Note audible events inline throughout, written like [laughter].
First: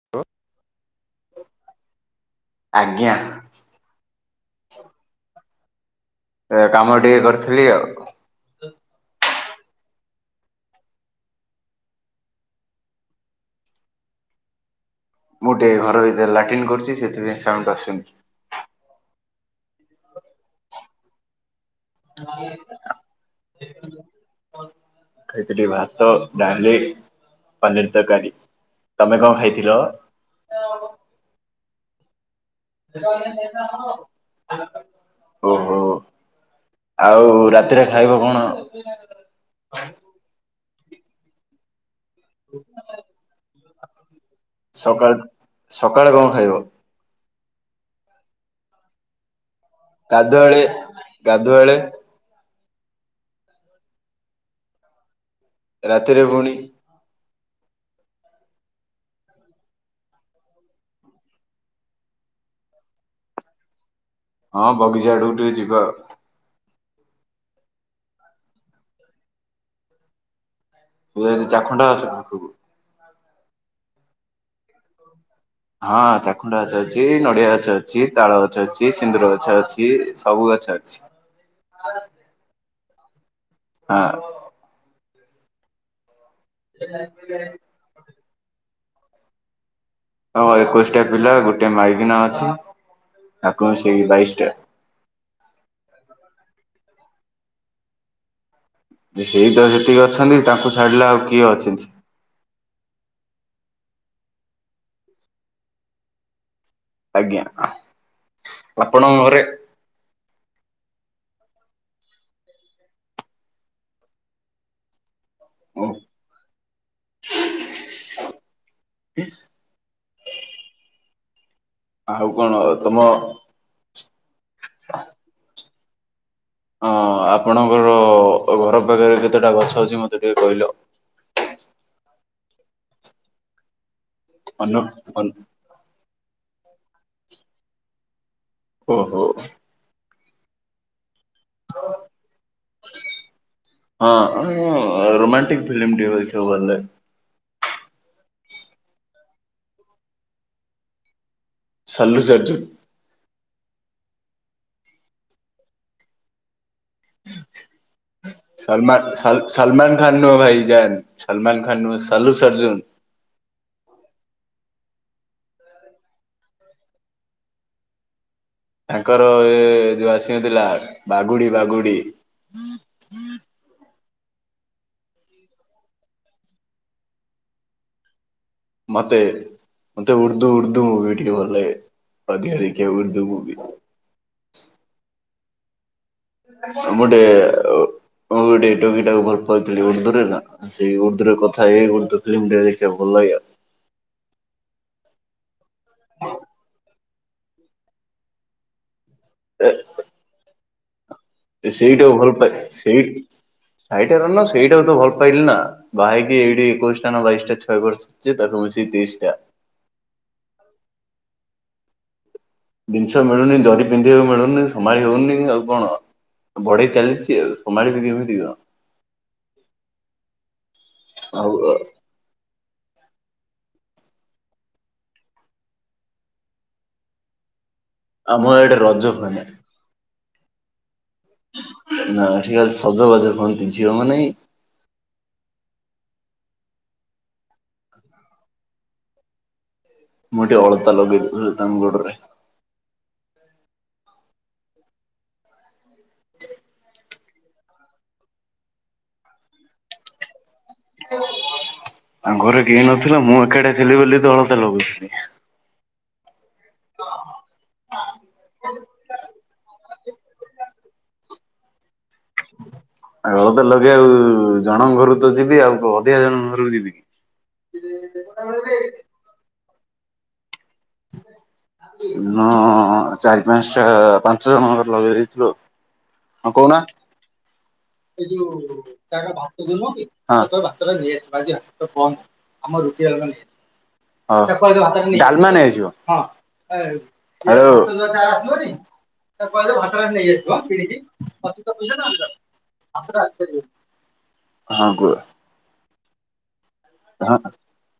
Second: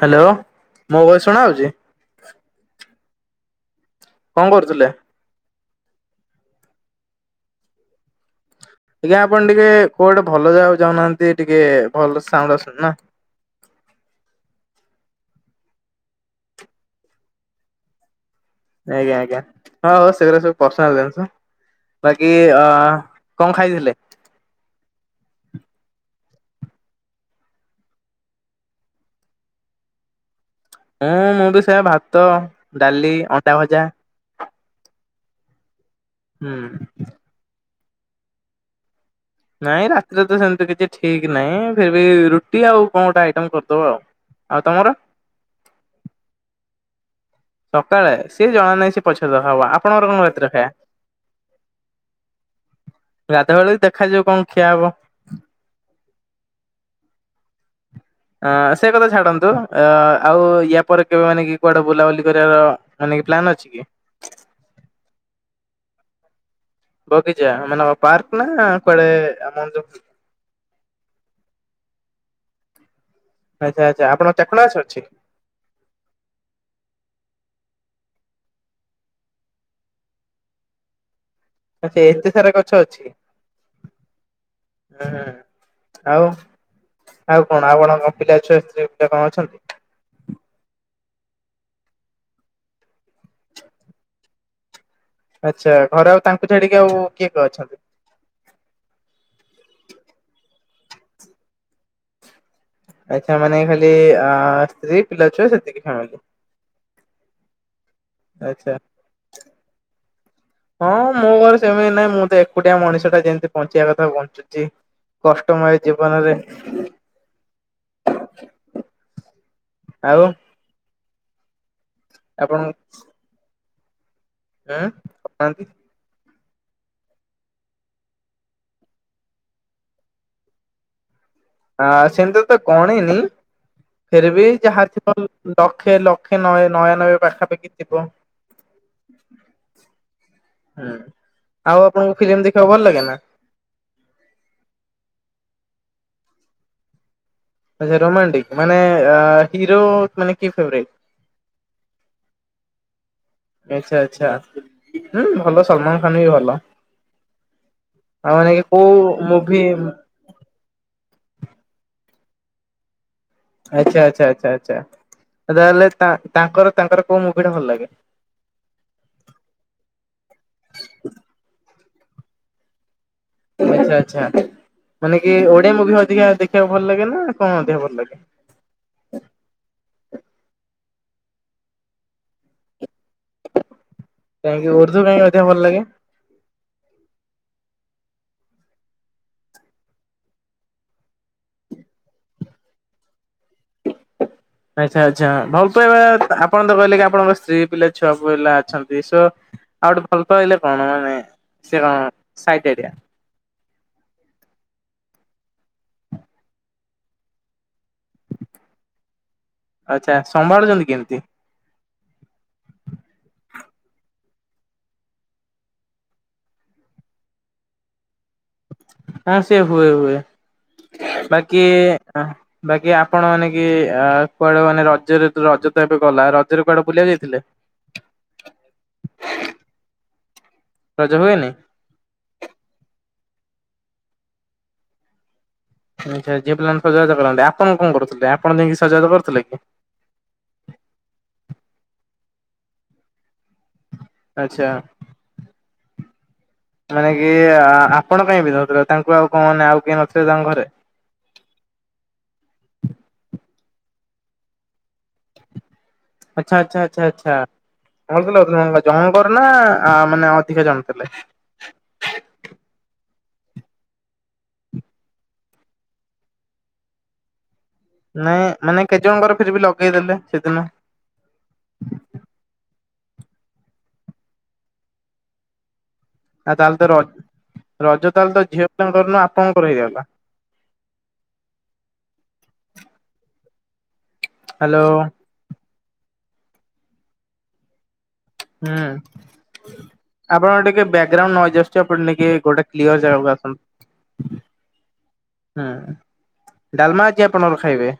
Hello ମୋ voice ଶୁଣା ହଉଚି। ଆଜ୍ଞା। କଣ କରୁଥିଲେ? ଏ କାମ ଟିକେ କରୁଥିଲି ଆଉ। ଆଜ୍ଞା ଆପଣ ଟିକେ କୋଉଟେ ଭଲ ଜାଗାକୁ ଯାଉନାହାନ୍ତି ଟିକେ ଭଲ ସାଉଣ୍ଡ ଆସୁନି ନା। ମୁଁ ଟିକେ ଘର ଭିତରେ ଲାଟିନ୍ କରୁଚି ସେଥିପାଇଁ ସାଉଣ୍ଡ ଆସୁନି। ଆଜ୍ଞା ଆଜ୍ଞା ହଁ ସେଗୁରାକ ସବୁ ପର୍ସନାଲ ଜିନିଷ। ବାକି ଆଁ କଣ ଖାଇଥିଲେ? ଖାଇଥିଲି ଭାତ ଡାଲି ପନିର ତରକାରୀ। ତମେ କଣ ଖାଇଥିଲ? ହଁ ମୁଁ ବି ସେଆ ଭାତ ଡାଲି ଅଣ୍ଡା ଭଜା। ଓହୋ। ହୁଁ। ଆଉ ରାତିରେ ଖାଇବ କଣ? ନାଇଁ ରାତିରେ ତ ସେମତି କିଛି ଠିକ ନାହିଁ ଫିର୍ବି ରୁ ଆଉ କଣ ଗୋଟେ ଆଇଟମ କରିଦବ ଆଉ ଆଉ ତମର? ସକାଳ ସକାଳେ କଣ ଖାଇବ? ସକାଳେ ସିଏ ଜଣା ନାହିଁ ସେ ପଛ ଦଖା ହବ। ଆପଣଙ୍କର କଣ କତିର ଗାଧୁଆଳେ ଖାଇବା? ଗାଧୁଆଳେ ଗାଧୁଆବେଳକୁ ଦେଖାଯିବ କଣ ଖିଆ ହବ। ରାତିରେ ଭୁଣି ଅ ସେ କଥା ଛାଡନ୍ତୁ ଅ ଆଉ ୟା ପରେ କେବେ ମାନେ କି କୁଆଡେ ବୁଲାବୁଲି କରିବାର ମାନେକ ପ୍ଲାନ୍ ଅଛି କି? ହଁ ବଗିଚା ଆଡୁକୁ ଟିକେ ଯିବା ଆଉ? ବଗିଚା ମାନେ ପାର୍କ ନା କୁଆଡେ ଆମ ଯୋଉ ହୁଏ ଚାଖଣ୍ଡା ଗଛ ପାଖକୁ। ଆଚ୍ଛା ଆଚ୍ଛା ଆପଣ ଚାଖୁଣ୍ଡା ଗଛ ଅଛି? ହଁ ଚାଖୁଣ୍ଡ ଗଛ ଅଛି ନଡିଆ ଗଛ ଅଛି ତାଳ ଗଛ ଅଛି ସିନ୍ଦୁର ଗଛ ଅଛି ସବୁ ଗଛ ଅଛି। ଆଚଛା ଏତେ ସାରା ଗଛ ଅଛି? ହଁ। ହୁଁ ଆଉ ଆଉ କଣ ଆପଣଙ୍କ ପିଲା ଛୁଆ ସ୍ତ୍ରୀ ପିଲା କଣ ଅଛନ୍ତି? ହଁ ଏକୋଇଶିଟା ପିଲା ଗୋଟେ ମାଇଗିନା ଅଛି ଆକୁ ମିସେଇକି ବାଇଶ ଟା। ଆଚ୍ଛା ଘରେ ଆଉ ତାଙ୍କୁ ଛାଡିକି ଆଉ କିଏ କିଏ ଅଛନ୍ତି? ଯେ ସେଇ ତ ସେତିକି ଅଛନ୍ତି ତାଙ୍କୁ ଛାଡିଲେ ଆଉ କିଏ ଅଛନ୍ତି? ଆଛା ମାନେ ଖାଲି ସ୍ତ୍ରୀ ପିଲା ଛୁଆ ସେତିକି ଥାଆନ୍ତି। ଆଜ୍ଞା ଆଚ୍ଛା। ଆପଣ ଘରେ? [inaudible] ହଁ ମୋ ଘରେ ସେମିତି ନହିଁ ମୁଁ ତ ଏକୁଟିଆ ମଣିଷ ଟା ଯେମିତି ବଞ୍ଚିବା କଥା ବଞ୍ଚୁଛି? କଷ୍ଟମୟ ଜୀବନରେ [inaudible] [inaudible] ଆଉ? ଆଉ କଣ ଆପଣଙ୍କ ତମ [unintelligible] ଅ ଆପଣଙ୍କର ଘର ପାଖରେ କେତେଟା ଗଛ ଅଛି ମତେ ଟିକେ କହିଲ? ଆ ସେମିତି ତ ଗଣିନି ଫେରବି ଅନୁ ଯାହାଥିବ। ଅନୁ ଲକ୍ଷେ ଲକ୍ଷେ ନହ ନୟା ନବେ ପାଖାପାଖି ଥିବ। ଓହୋ। ହୁଁ ଆଉ ଆପଣଙ୍କୁ ଫିଲ୍ମ ଦେଖିବାକୁ ଭଲ ଲାଗେ ନା? ହଁ ରୋମାଣ୍ଟିକ ଫିଲ୍ମ ଦେଖିବାକୁ ଭଲ ଲାଗେ। ଆା ରୋମାଣ୍ଟିକ ମାନେ ଆ ହିରୋ ମାନେ କି ଫେବ୍ରେଟ୍? ସଲୁଚର୍ଜୁନ୍। ଆଚ୍ଛା ଆଚ୍ଛା ହଁ ଭଲ ସଲମାନ ଖାନ ବି ଭଲ। ଆଉ ମାନ କି କୋଉ ମୁଭି? [unintelligible] ଭାଇଜାନ ସଲମାନ ଖାନନୁ ସଲୁ ସର୍ଜୁନ। ଆଚ୍ଛା ଆଚ୍ଛା ଆଚ୍ଛା ଆଚ୍ଛା ତାହେଲେ ତାଙ୍କର ତାଙ୍କର କୋଉ ମୁଗିଟା ଭଲ ଲାଗେ? ତାଙ୍କର ଉ ଯୋଉ ଆସିବ ଥିଲା ବାଘୁଡି ବାଘୁଡି ଆଚ୍ଛା ଆଚ୍ଛା ମାନେ କି ଓଡିଆ ମୁଭି ଅଧିକା ଦେଖିବାକୁ ଭଲ ଲାଗେ ନା କଣ ଅଧିକ ଭଲ ଲାଗେ? ମତେ? ମତେ ଉର୍ଦ୍ଦୁ ଉର୍ଦୁ ମୂଭି ଟିକେ ଭଲେ ଅଧିକ ଦେଖିବାକୁ ଉର୍ଦୁ ମୂଭି। କାଁକିଁ ଉର୍ଦ୍ଦ କାଇଁ ଅଧିକ ଭଲ ଲାଗେ? ମୁଁ ଗୋଟେ ଟୋକି ଟାକୁ ଭଲପାଉଥିଲେ ଉର୍ଦ୍ଦୁରେ। ସେଇ ଉର୍ଦ୍ଦୁରେ ର କଥା ଏଇ ଉର୍ଦ୍ଦୁ ଫିଲ୍ମ ଟରେ ଦେଖକୁ ଭଲ ଲାଗେ ଆଉ। ଆଚ୍ଛା ଆଚ୍ଛା ଭଲ ତ ଏବେ ଆପଣ ତ କହିଲେ କି ଆପଣଙ୍କ ସ୍ତ୍ରୀ ପିଲା ଛୁଆ ପିଲା ଅଛନ୍ତି। [inaudible] ଆଉ ଗୋଟେ ଭଲ ପାଇଲେ କଣ ମାନେ ସେ କଣ ସେଇଟାକୁ ଭଲ ପା ସାଇଟ୍ ଏରିଆ ସେଇ ସାଇଟି ର ନା ସେଇଟା କୁ ତ ଭଲ ପାଇଲି ନା, ବାହା ହେଇକି ଏଇଠି ଏକୋଇଶଟା ନା ବାଇଶଟା ଛୁଆ କରିଛି। ସିଏ ତ କହୁଛି ତେଇଶ ଟା। ଆଚ୍ଛା, ସମ୍ଭାଳୁଚନ୍ତି କେମିତି? ଜିନିଷ ମିଳୁନି ଜରି ପିନ୍ଧିବାକୁ ମିଳୁନି ସମ୍ଭାଳି ହଉନି, ଆଉ କଣ? ବଢେଇ ଚାଲିଚି ଆଉ ସମ୍ଭାଳିବି କେମିତି କଣ? ହଁ ସେ ହୁଏ ହୁଏ ଆଉ ବାକି ଆହଁ ବାକି ଆପଣ ମାନେ କି ଆ, କୁଆଡେ ମାନେ ରଜରେ ତୁ-ରଜ ତ ଏବେ ଗଲା ରଜରେ କୁଆଡେ ବୁଲିବାକୁ ଯାଇଥିଲେ? [unintelligible] ଆମ ଇଆଡେ ରଜ ହୁଏନା। ରଜ ହୁଏନି? ନା ଏଠି ଖାଲି ସଜବାଜ ହୁଅନ୍ତି ଝିଅ ମାନେ। ଆଚ୍ଛା, ଝିଅ ପିଲା ମାନେ ସଜବାଜ କରନ୍ତି, ଆପଣ କଣ କରୁଥିଲେ? ଆପଣ ଯାଇକି ସଜାବାଜ କରୁଥିଲେ କି? ମୁଁ ଟିକେ ଅଳତା ଲଗେଇ ଦୋଉଥିଲି ତାଙ୍କ ଗୋଡରେ। ଆଚ୍ଛା। [unintelligible] ମାନେ କି ଆପଣ କାଇଁ ପିଧଉଥିଲେ ତାଙ୍କୁ ଆଉ କଣ ମିନେ ଆଉ କେହି ନଥିଲେ ତାଙ୍କ ଘରେ? ତାଙ୍କ ଘରେ କେହି ନଥିଲେ, ମୁଁ ଏକାଟିଆ ଥିଲି ବୋଲି ତ ଅଳତା ଲଗୁଉଥିଲି। ଆଚ୍ଛା, ଆଚ୍ଛା, ଆଚ୍ଛା, ଆଚ୍ଛା ଅଳତା ଲଗେଇ ଦଉଥିଲେ, ଜଣଙ୍କର ନା ଆ, ମାନେ ଅଧିକା ଜଣ ଥିଲେ? ଆଉ ଅଳତା ତ ଲଗେଇ ଆଉ ଜଣଙ୍କ ଘରକୁ ତ ଯିବି ଆଉ କଣ ଅଧିକା ଜଣଙ୍କ ଘରକୁ ଯିବି କି? ନାଇଁ ମାନେ କେତେ ଜଣଙ୍କର ଫେର ବି ଲଗେଇଦେଲେ ସେଦିନ? ମୁଁ ଚାରି ପାନ୍ସଟା, ପାଞ୍ଚ ଜଣ ଙ୍କର ଲଗେଇ ଦେଇଥିଲି ଆଉ। ଆଉ ତାହେଲେ ତ ର ଏଇ ଯୋଉ ତା ଭାତ ଆପଣଙ୍କର [unintelligible] ହେଇଗଲା। କି? ହଁ, ହଉ। ହ୍ୟାଲୋ ଡାଲମା ନେଇ ଆସିବ ହେଲୋ। ହୁଁ, ଆପଣଙ୍କ ଟିକେ ବ୍ୟାକଗ୍ରାଉଣ୍ଡ ନଏଜ୍ ଆସୁଛି ଆପଣ ଟିକେ ଗୋଟେ କ୍ଲିୟର୍ ଜାଗାକୁ ଆସନ୍ତୁ ହଁ କୁହ ହୁଁ। ଡାଲମା ଆଜି ହଁ ଆପଣ ଖାଇବେ?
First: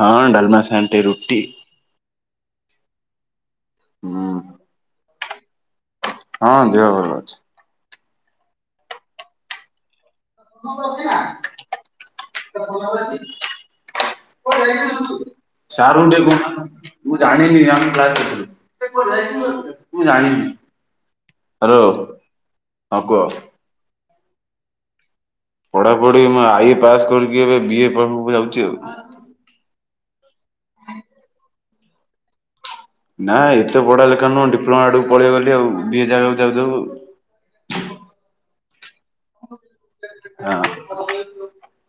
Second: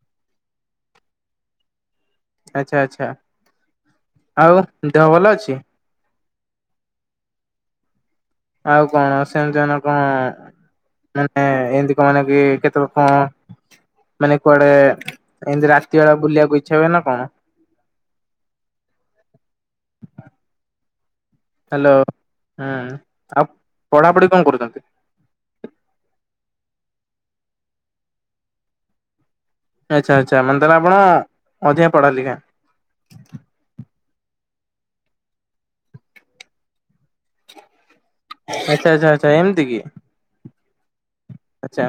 ହଁ ଡଲମା ସାଙ୍ଗରେ ଟିକେ ରୁଟି। ଆଚ୍ଛା, ଆଚ୍ଛା, ହୁଁ ଆଉ ଦେହ ଭଲ ଅଛି? ହଁ ଦେହ ଭଲ ଅଛି। ଆଉ କଣ ସେମିତି ହେନେ ଆଉ କଣ? ମାନେ ଏମିତି କଣ କି କେତେଳେ କଣ? ମାନେ କୁଆଡେ ଏମିତି ସାର୍ ରାତି ଙ୍କୁ ବେଳା ଟିକେ ବୁଲିବାକୁ କହୁନା ଇଚ୍ଛା ହୁଏ ନା କଣ? [unintelligible] [unintelligible] ମୁଁ ଜାଣିନି। ହ୍ୟାଲୋ, ହଁ, ଆଉ ପଢ଼ାପଢି କଣ କରୁଛନ୍ତି? ପଢାପଢି ମୁଁ ଆଇଏ ପାସ୍ କରିକି, ଏବେ ବିଏ ପାଖକୁ ଯାଉଛି ଆଉ। ଆଚ୍ଛା, ଆଚ୍ଛା ମାନେ ତାହେଲେ ଆପଣ ଅଧିକ ପଢା ଲେଖା। ନା ଏତେ ପଢା ଲେଖା ନୁହଁ ଡିପ୍ଲୋମା ଆଡକୁ ପଳେଇ ଗଲି ଆଉ, ବିଏ ଜାଗାକୁ ଯାଉ ଯାଉ ଆଚ୍ଛା, ଆଚ୍ଛା, ଆଚ୍ଛା ଏମିତି କି? ହଁ। ଆଚ୍ଛା,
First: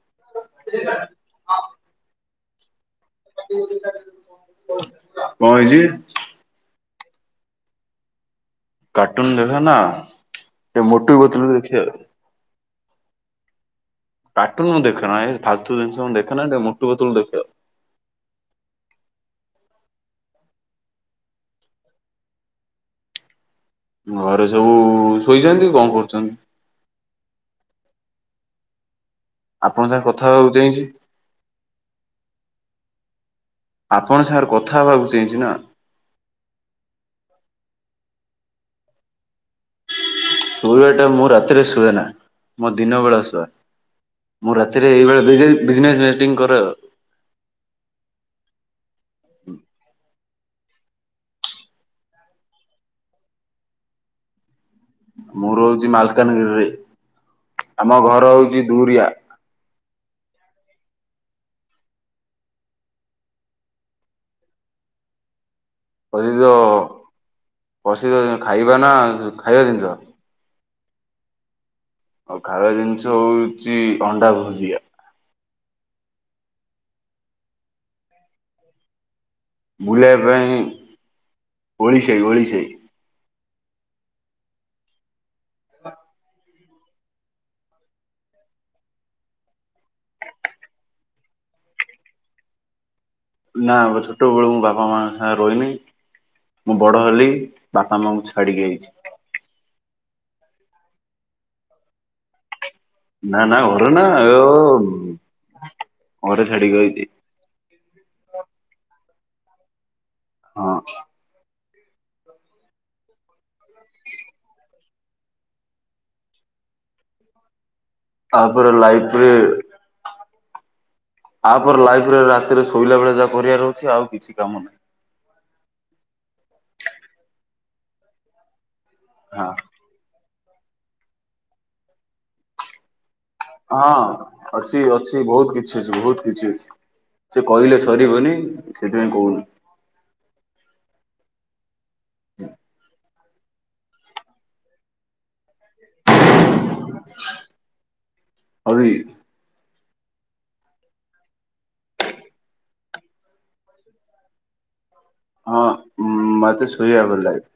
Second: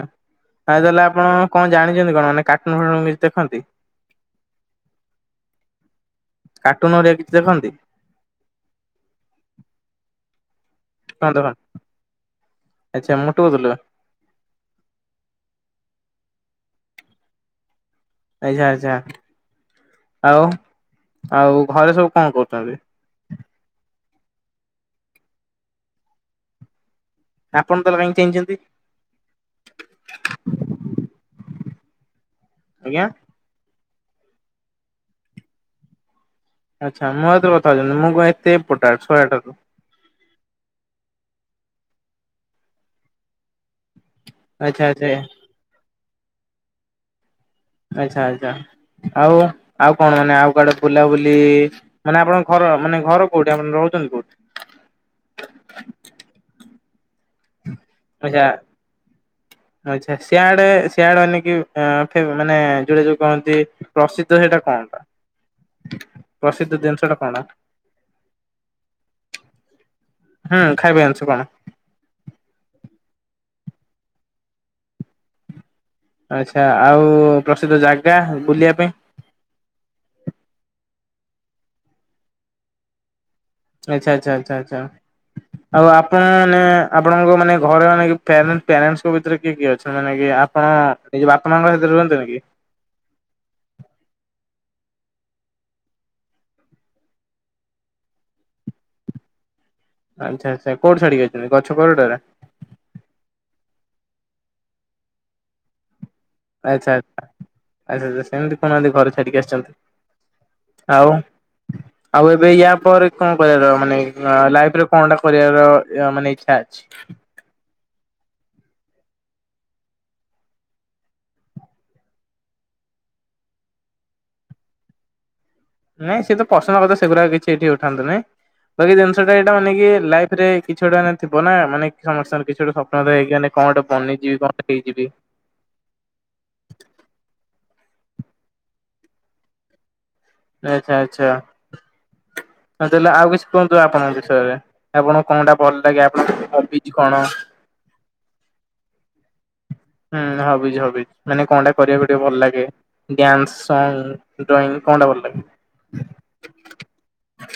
ଆଉ ତାହେଲେ ଆପଣ କଣ ଜାଣିଚନ୍ତି କଣ? ମାନେ କାର୍ଟୁନ୍ ଫାଟୁନ କି [unintelligible] କଣ ହେଇଛି? କାର୍ଟୁନ ହରିକା କିଛି ଦେଖନ୍ତି? କାର୍ଟୁନ ଦେଖନା ଏ ମୋଟୁ କଣ ପଟଲୁ ଦେଖନ୍ତି? ଦେଖିବା। ଆଚ୍ଛା ମୋଟୁ ପଟଲୁ। କାଟୁନ ମୁଁ ଦେଖେନ ଏଇ ଫାଲତୁ ଜିନିଷ ଦେଖେ ନା ଏ ମୂତୁ ପତୁଲୁ ଦେଖେ? ଆଚ୍ଛା ଆଚ୍ଛା ଆଉ ଆଉ ଘରେ ସବୁ କଣ କରୁଛନ୍ତି? ଘରେ ସବୁ ଶୋଇଛନ୍ତି କଣ କରୁଛନ୍ତି? ଆପଣ ତାହେଲେ କାହିଁ ଚେଇଁଛନ୍ତି? ଆପଣଙ୍କ ସାଙ୍ଗେ କଥା ହବାକୁ ଚେଇଁଛି? ଆଜ୍ଞା। ଆପଣଙ୍କ ସାଙ୍ଗରେ କଥା ହେବାକୁ ଚେଇଁଛି ନା? ଆଚ୍ଛା ମୋ ଏତ କଥାଉଛନ୍ତି ମୁଁ କ ଏତେ ଇମ୍ପୋଟାନ୍ଟ ଶହେଟୁ ଶୋଇବା ଟା ମୁଁ ରାତିରେ ଶୁଏ ନା ମୋ ଦିନ ବେଳା ଶୁଏ। ମୁଁ ଆଚ୍ଛା ରାତିରେ ଆଚ୍ଛା ଏଇ ଭିଜେ ଭଜନେଟିଂ କରେ ଆଉ। ଆଚ୍ଛା ଆଚ୍ଛା ଆଉ ଆଉ କଣ ମାନେ ଆଉ କୁଆଡେ ବୁଲାବୁଲି? ମାନେ ଆପଣଙ୍କ ଘର ମାନେ ଘର କୋଉଠି ଆପଣ ରହୁଛନ୍ତି କୋଉଠି? ମୁଁ ରହୁଛି ମାଲକାନଗିରିରେ ଆମ ଘର ହଉଛି ଦୁରିଆ। ଆଛା ସିଆଡେ ସିଆଡେକ ମାନେ ଯୋଉଟେ ଯୋଉ କହନ୍ତି ପ୍ରସିଦ୍ଧ ସେଇଟା କଣ ଟା? ପ୍ରସିଦ୍ଧ ଟା କଣ ଯୋଉପ୍ରସିଦ୍ଧ ଖାଇବା ନା ଖାଇବା ଜିନିଷ? ହୁଁ ଖାଇବା ଜିନିଷ କଣ? ଆଉ ଖାଇବା ଜିନିଷ ହଉଛି ଅଣ୍ଡା ଭୁଜିଆ। ଆଚ୍ଛା ଆଉ ପ୍ରସିଦ୍ଧ ଜାଗା ବୁଲିବା ପାଇଁ। ବୁଲେଇ ପାଇଁ ଓଳିଶେଇ ଓଳିଶେଇ। ଆଚ୍ଛା ଆଛା ଆଛା ଆଛା। ଆଉ ଆପଣ ମାନେ ଆପଣଙ୍କ ମାନେ ଘରେ ମାନେ ପ୍ୟାରେ ପ୍ୟଣ୍ଟଙ୍କ ଭିତରେ କିଏ କିଏ ଅଛନ୍ତି ମାନେ କି ଆପଣ ନିଜ ବାପା ମାଙ୍କ ସାହିତରେ ରୁହନ୍ତ ନି କି? ନା ଛୋଟ ବେଳୁ ମୁଁ ବାପା ମା ଙ୍କ ସାଙ୍ଗେ ରହିନି। ମୁଁ ବଡ଼ ହେଲି ବାପା ମାଙ୍କୁ ଛାଡ଼ିକି ଆଇଛି। ଆଚ୍ଛା ଆଚ୍ଛା କଉଠିଛାଡିକି ଆଇଛନ୍ତି ଗଛ କୋରଡରେ। ନା ନା ଘରେ ନା ଆ ଆଚ୍ଛା ଆ ଆଚ୍ଛା ଆଛା ସେମିତି କୁହୁନାହାନ୍ତି ଘରେ ଛାଡିକି ଆସିଛନ୍ତି। ହଁ। ଆଉ ଆଉ ଏବେ ୟା ପରେ କଣ କରିବାର ମାନେ ଲାଇଫ ରେ କଣଟା କରିବାର ମାନେ ଇଚ୍ଛା? [unintelligible] ତାପରେ ଲାଇଫରେ ତାପରେ ଲାଇଫ ରେ ରାତିରେ ଶୋଇଲା ବଳେ ଯାହା କରିବାର ଅଛି ଆଉ କିଛି କାମ ନାହିଁ। ନାଇଁ ସେ ତ ପର୍ସନାଲ କଥା ସେଗୁଡ଼ାକ କିଛି ଏଠି ଉଠାନ୍ତୁ ନାଇଁ ବାକି ଜିନିଷ ଟା ହଁ ଏଇଟା ମାନେ କି ଲାଇଫ୍ ରେ କିଛି ଗୋଟା ମାନ ଥିବ ନା ମାନେ ସମସ୍ତଙ୍କର ଗୋଟେ ସ୍ୱପ୍ନ ଥାଏକି ହଁ ଅଛି ଅଛି ବହୁତ କି କି ଅଛି ବହୁତ କିଛି ଅଛି ସେ କହିଲେ ସରିବନି ସେଥିପାଇଁ କହୁନି। ଆଚ୍ଛା ଆଚ୍ଛା ହ ତାହେଲେ ଆଉ କିଛି କୁହନ୍ତୁ ଆପଣଙ୍କ ବିଷୟରେ ଆପଣ କଣ ଟା ଭଲ ଲାଗେ ଆପଣଙ୍କ ହବିଜ କଣ? [unintelligible] ହୁଁ ହବିଜ୍ ହବିଜ୍ ମାନେ କଣଟା କରିବାକୁ ଟିକେ ଭଲ ଲାଗେ। ଡ୍ୟାନ୍ସ ସଙ୍ଗ ଡଇଂ କଣ ଟା ଭଲ ଲାଗେ? ହଁ ମତେ ଶୋଇବା ଭଲ ଲାଗେ।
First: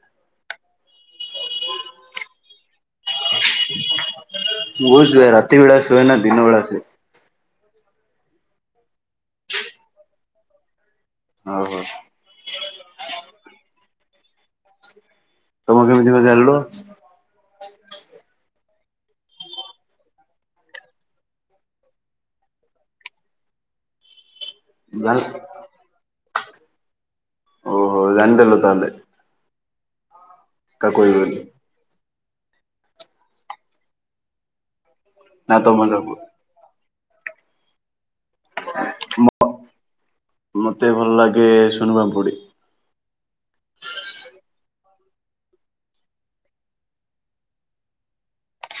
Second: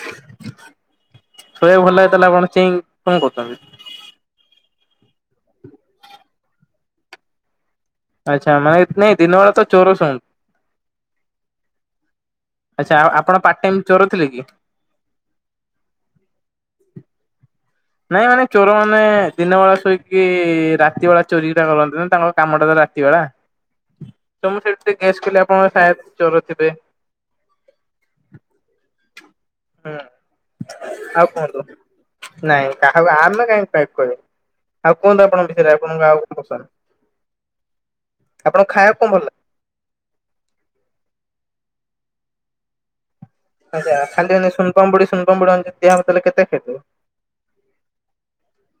ଶୋଇବା ଭଲ ଲାଗେ ତାହେଲେ ଆପଣ ଚେଇ କଣ କରୁଛନ୍ତି? ମୁଁ ସୁଏ ରାତି ବେଳା ସୁୁଏନା ଦିନବେଳା ଶୁଏ। ଆଚ୍ଛା ମାନେ ନାଇଁ ଦିନବେେଳେ ତ ଚୋର ଶୁଅ ହଉ ହଉ ଆଚ୍ଛା ଆଉ ଆପଣ ପାର୍ଟ ଟାଇମ ଚୋର ଥିଲେ କି? ତମେ କେମିତି ବେ ଜାଣିଲୁ? ନାଇଁ ମାନେ ଚୋର ମାନେ ଦିନ ବେଳା ଶୋଇକି ରାତି ବେଳା ଚୋରି ଟା କରନ୍ତି ନା ତାଙ୍କ କାମଟା ରାତି ବେଳା ତ ମୁଁ ସେଥିପାଇଁ ଗେସ୍ ଜାଣି କଲି ଆପଣଙ୍କ ସାୟାଦ ଚୋର ଥିବେ। ଓହ ଜଣିଦେଲୁ ତାହାଲେ। ହଁ କାକୁ କଇବନି। ନାଇଁ କାହାକୁ ଆମେ କାହିଁ କହିବୁ ଆଉ କୁହନ୍ତୁ ଆପଣଙ୍କ ନା ବିଷୟରେ ତମେ ଆପଣଙ୍କୁ କାହାକୁ ଆଉ କଣ ପସନ୍ଦ। ଆପଣଙ୍କୁ ଖାଇବାକୁ କଣ ଭଲ ଲାଗେ? ମ ମତେ ଭଲ ଲାଗେ ସୁନୁପାପୁଡି। ଆଚ୍ଛା ଖାଲି ହେଲେ ସୁନପାମୁଡି ସୁନପାମୁଡି ଦିଆ ହବ ତାହେଲେ କେତ ଖାଇଦବ।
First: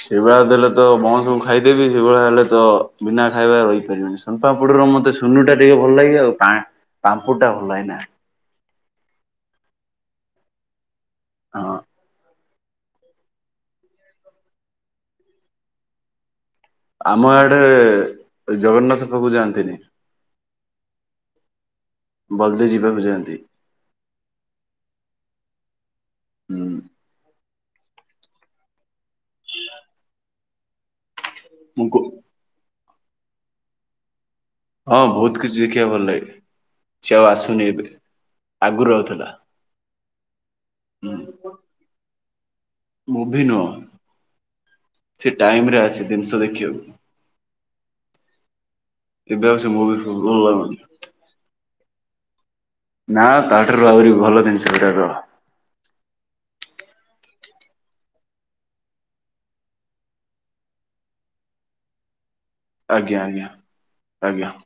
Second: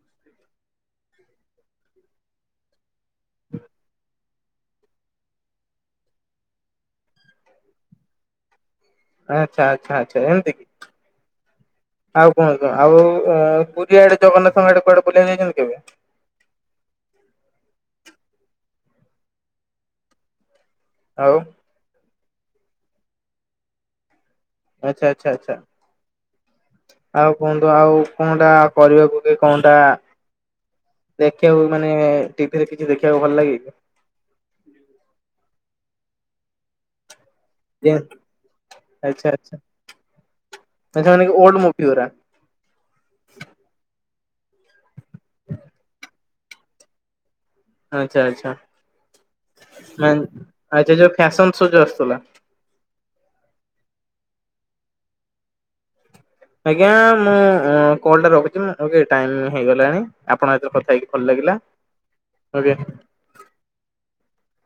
ସେଇଭଳିଆ ଦେଲେ ତ କଣ ବଂଶ କୁ ଖାଇଦେବି ସେଇଭଳିଆ ହେଲେ ତ ବିନା ଖାଇବାରେ ରହିପାରିବିନି। ସୁନ ପାପୁଡ଼ିର ମତେ ସୁନୁ ଟା ଟିକେ ଭଲ ଲାଗେ ଆଉ ପା ପାମ୍ପୁଟା ଭଲ ଲାଗେନା। ଆଚ୍ଛା ଆଚ୍ଛା ଆଚ୍ଛା ଏମିତି କି? ହଁ କଣ ଆଉ ପୁରୀଆଡେ ଜଗନ୍ନାଥଙ୍କ ଆଡେ କୁଆଡେ ବଲିବାକୁ ଯାଇଛନ୍ତି କେବେ? ଆମ ଆଡେ ଜଗନ୍ନାଥ ପାଖକୁ ଯାଆନ୍ତିନି। ଆଉ ବଲଦି ଯିବା ବି ଯାଆନ୍ତି। ଆଚଛା ଆଚଛା ହୁଁ ଆଚ୍ଛା ଆଉ କୁହନ୍ତୁ ଆଉ କଣଟା କରିବାକୁ କି କଣଟା ଦେଖିବାକୁ ମୁଁ ମାନେ କ ଟିଭିରେ କିଛି ଦେଖିବାକୁ ଭଲ ଲାଗେ। ହଁ ବହୁତ କିଛି ଦେଖିବାକୁ ଭଲ ଲାଗେ ସିଏ ଆଉ ଆସୁନି ଏବେ ଯେ ଆଗରୁ ଆଉଥିଲା। ହୁଁ ଦେଖିବାଲଗି ଓଲଡ ମ ମୁଭିିଗୁରା [unintelligible] ମୁଭି ନୁହ। ସେ ଟାଇମ ରେ ଆସେ ଜିନିଷ ଦେଖିବାକୁ। ଆଛା ଆଚ୍ଛା ଏବେ ଆଉ ସେ ମୁଭି ମ ଭଲ ଲାଗୁନି ଆଛା ଯୋଉ ଫ୍ୟାସନ ଶୋ ଯୋଉ ଆସୁଥିଲା। ନା ତାଠାରୁ ଆହୁରି ଭଲ ଜିନିଷ ଗୁଡା ର ଆଜ୍ଞା ମୁଁ କଲ ଟା ରଖୁଛି ମୋର ଟାଇମ୍ ହେଇଗଲାଣି ଆପଣଙ୍କ ସହିତ କଥା ହେଇକି ଭଲ ଲାଗିଲା। ଆଜ୍ଞା ଆଜ୍ଞା ଆଜ୍ଞା ଆଜ୍ଞା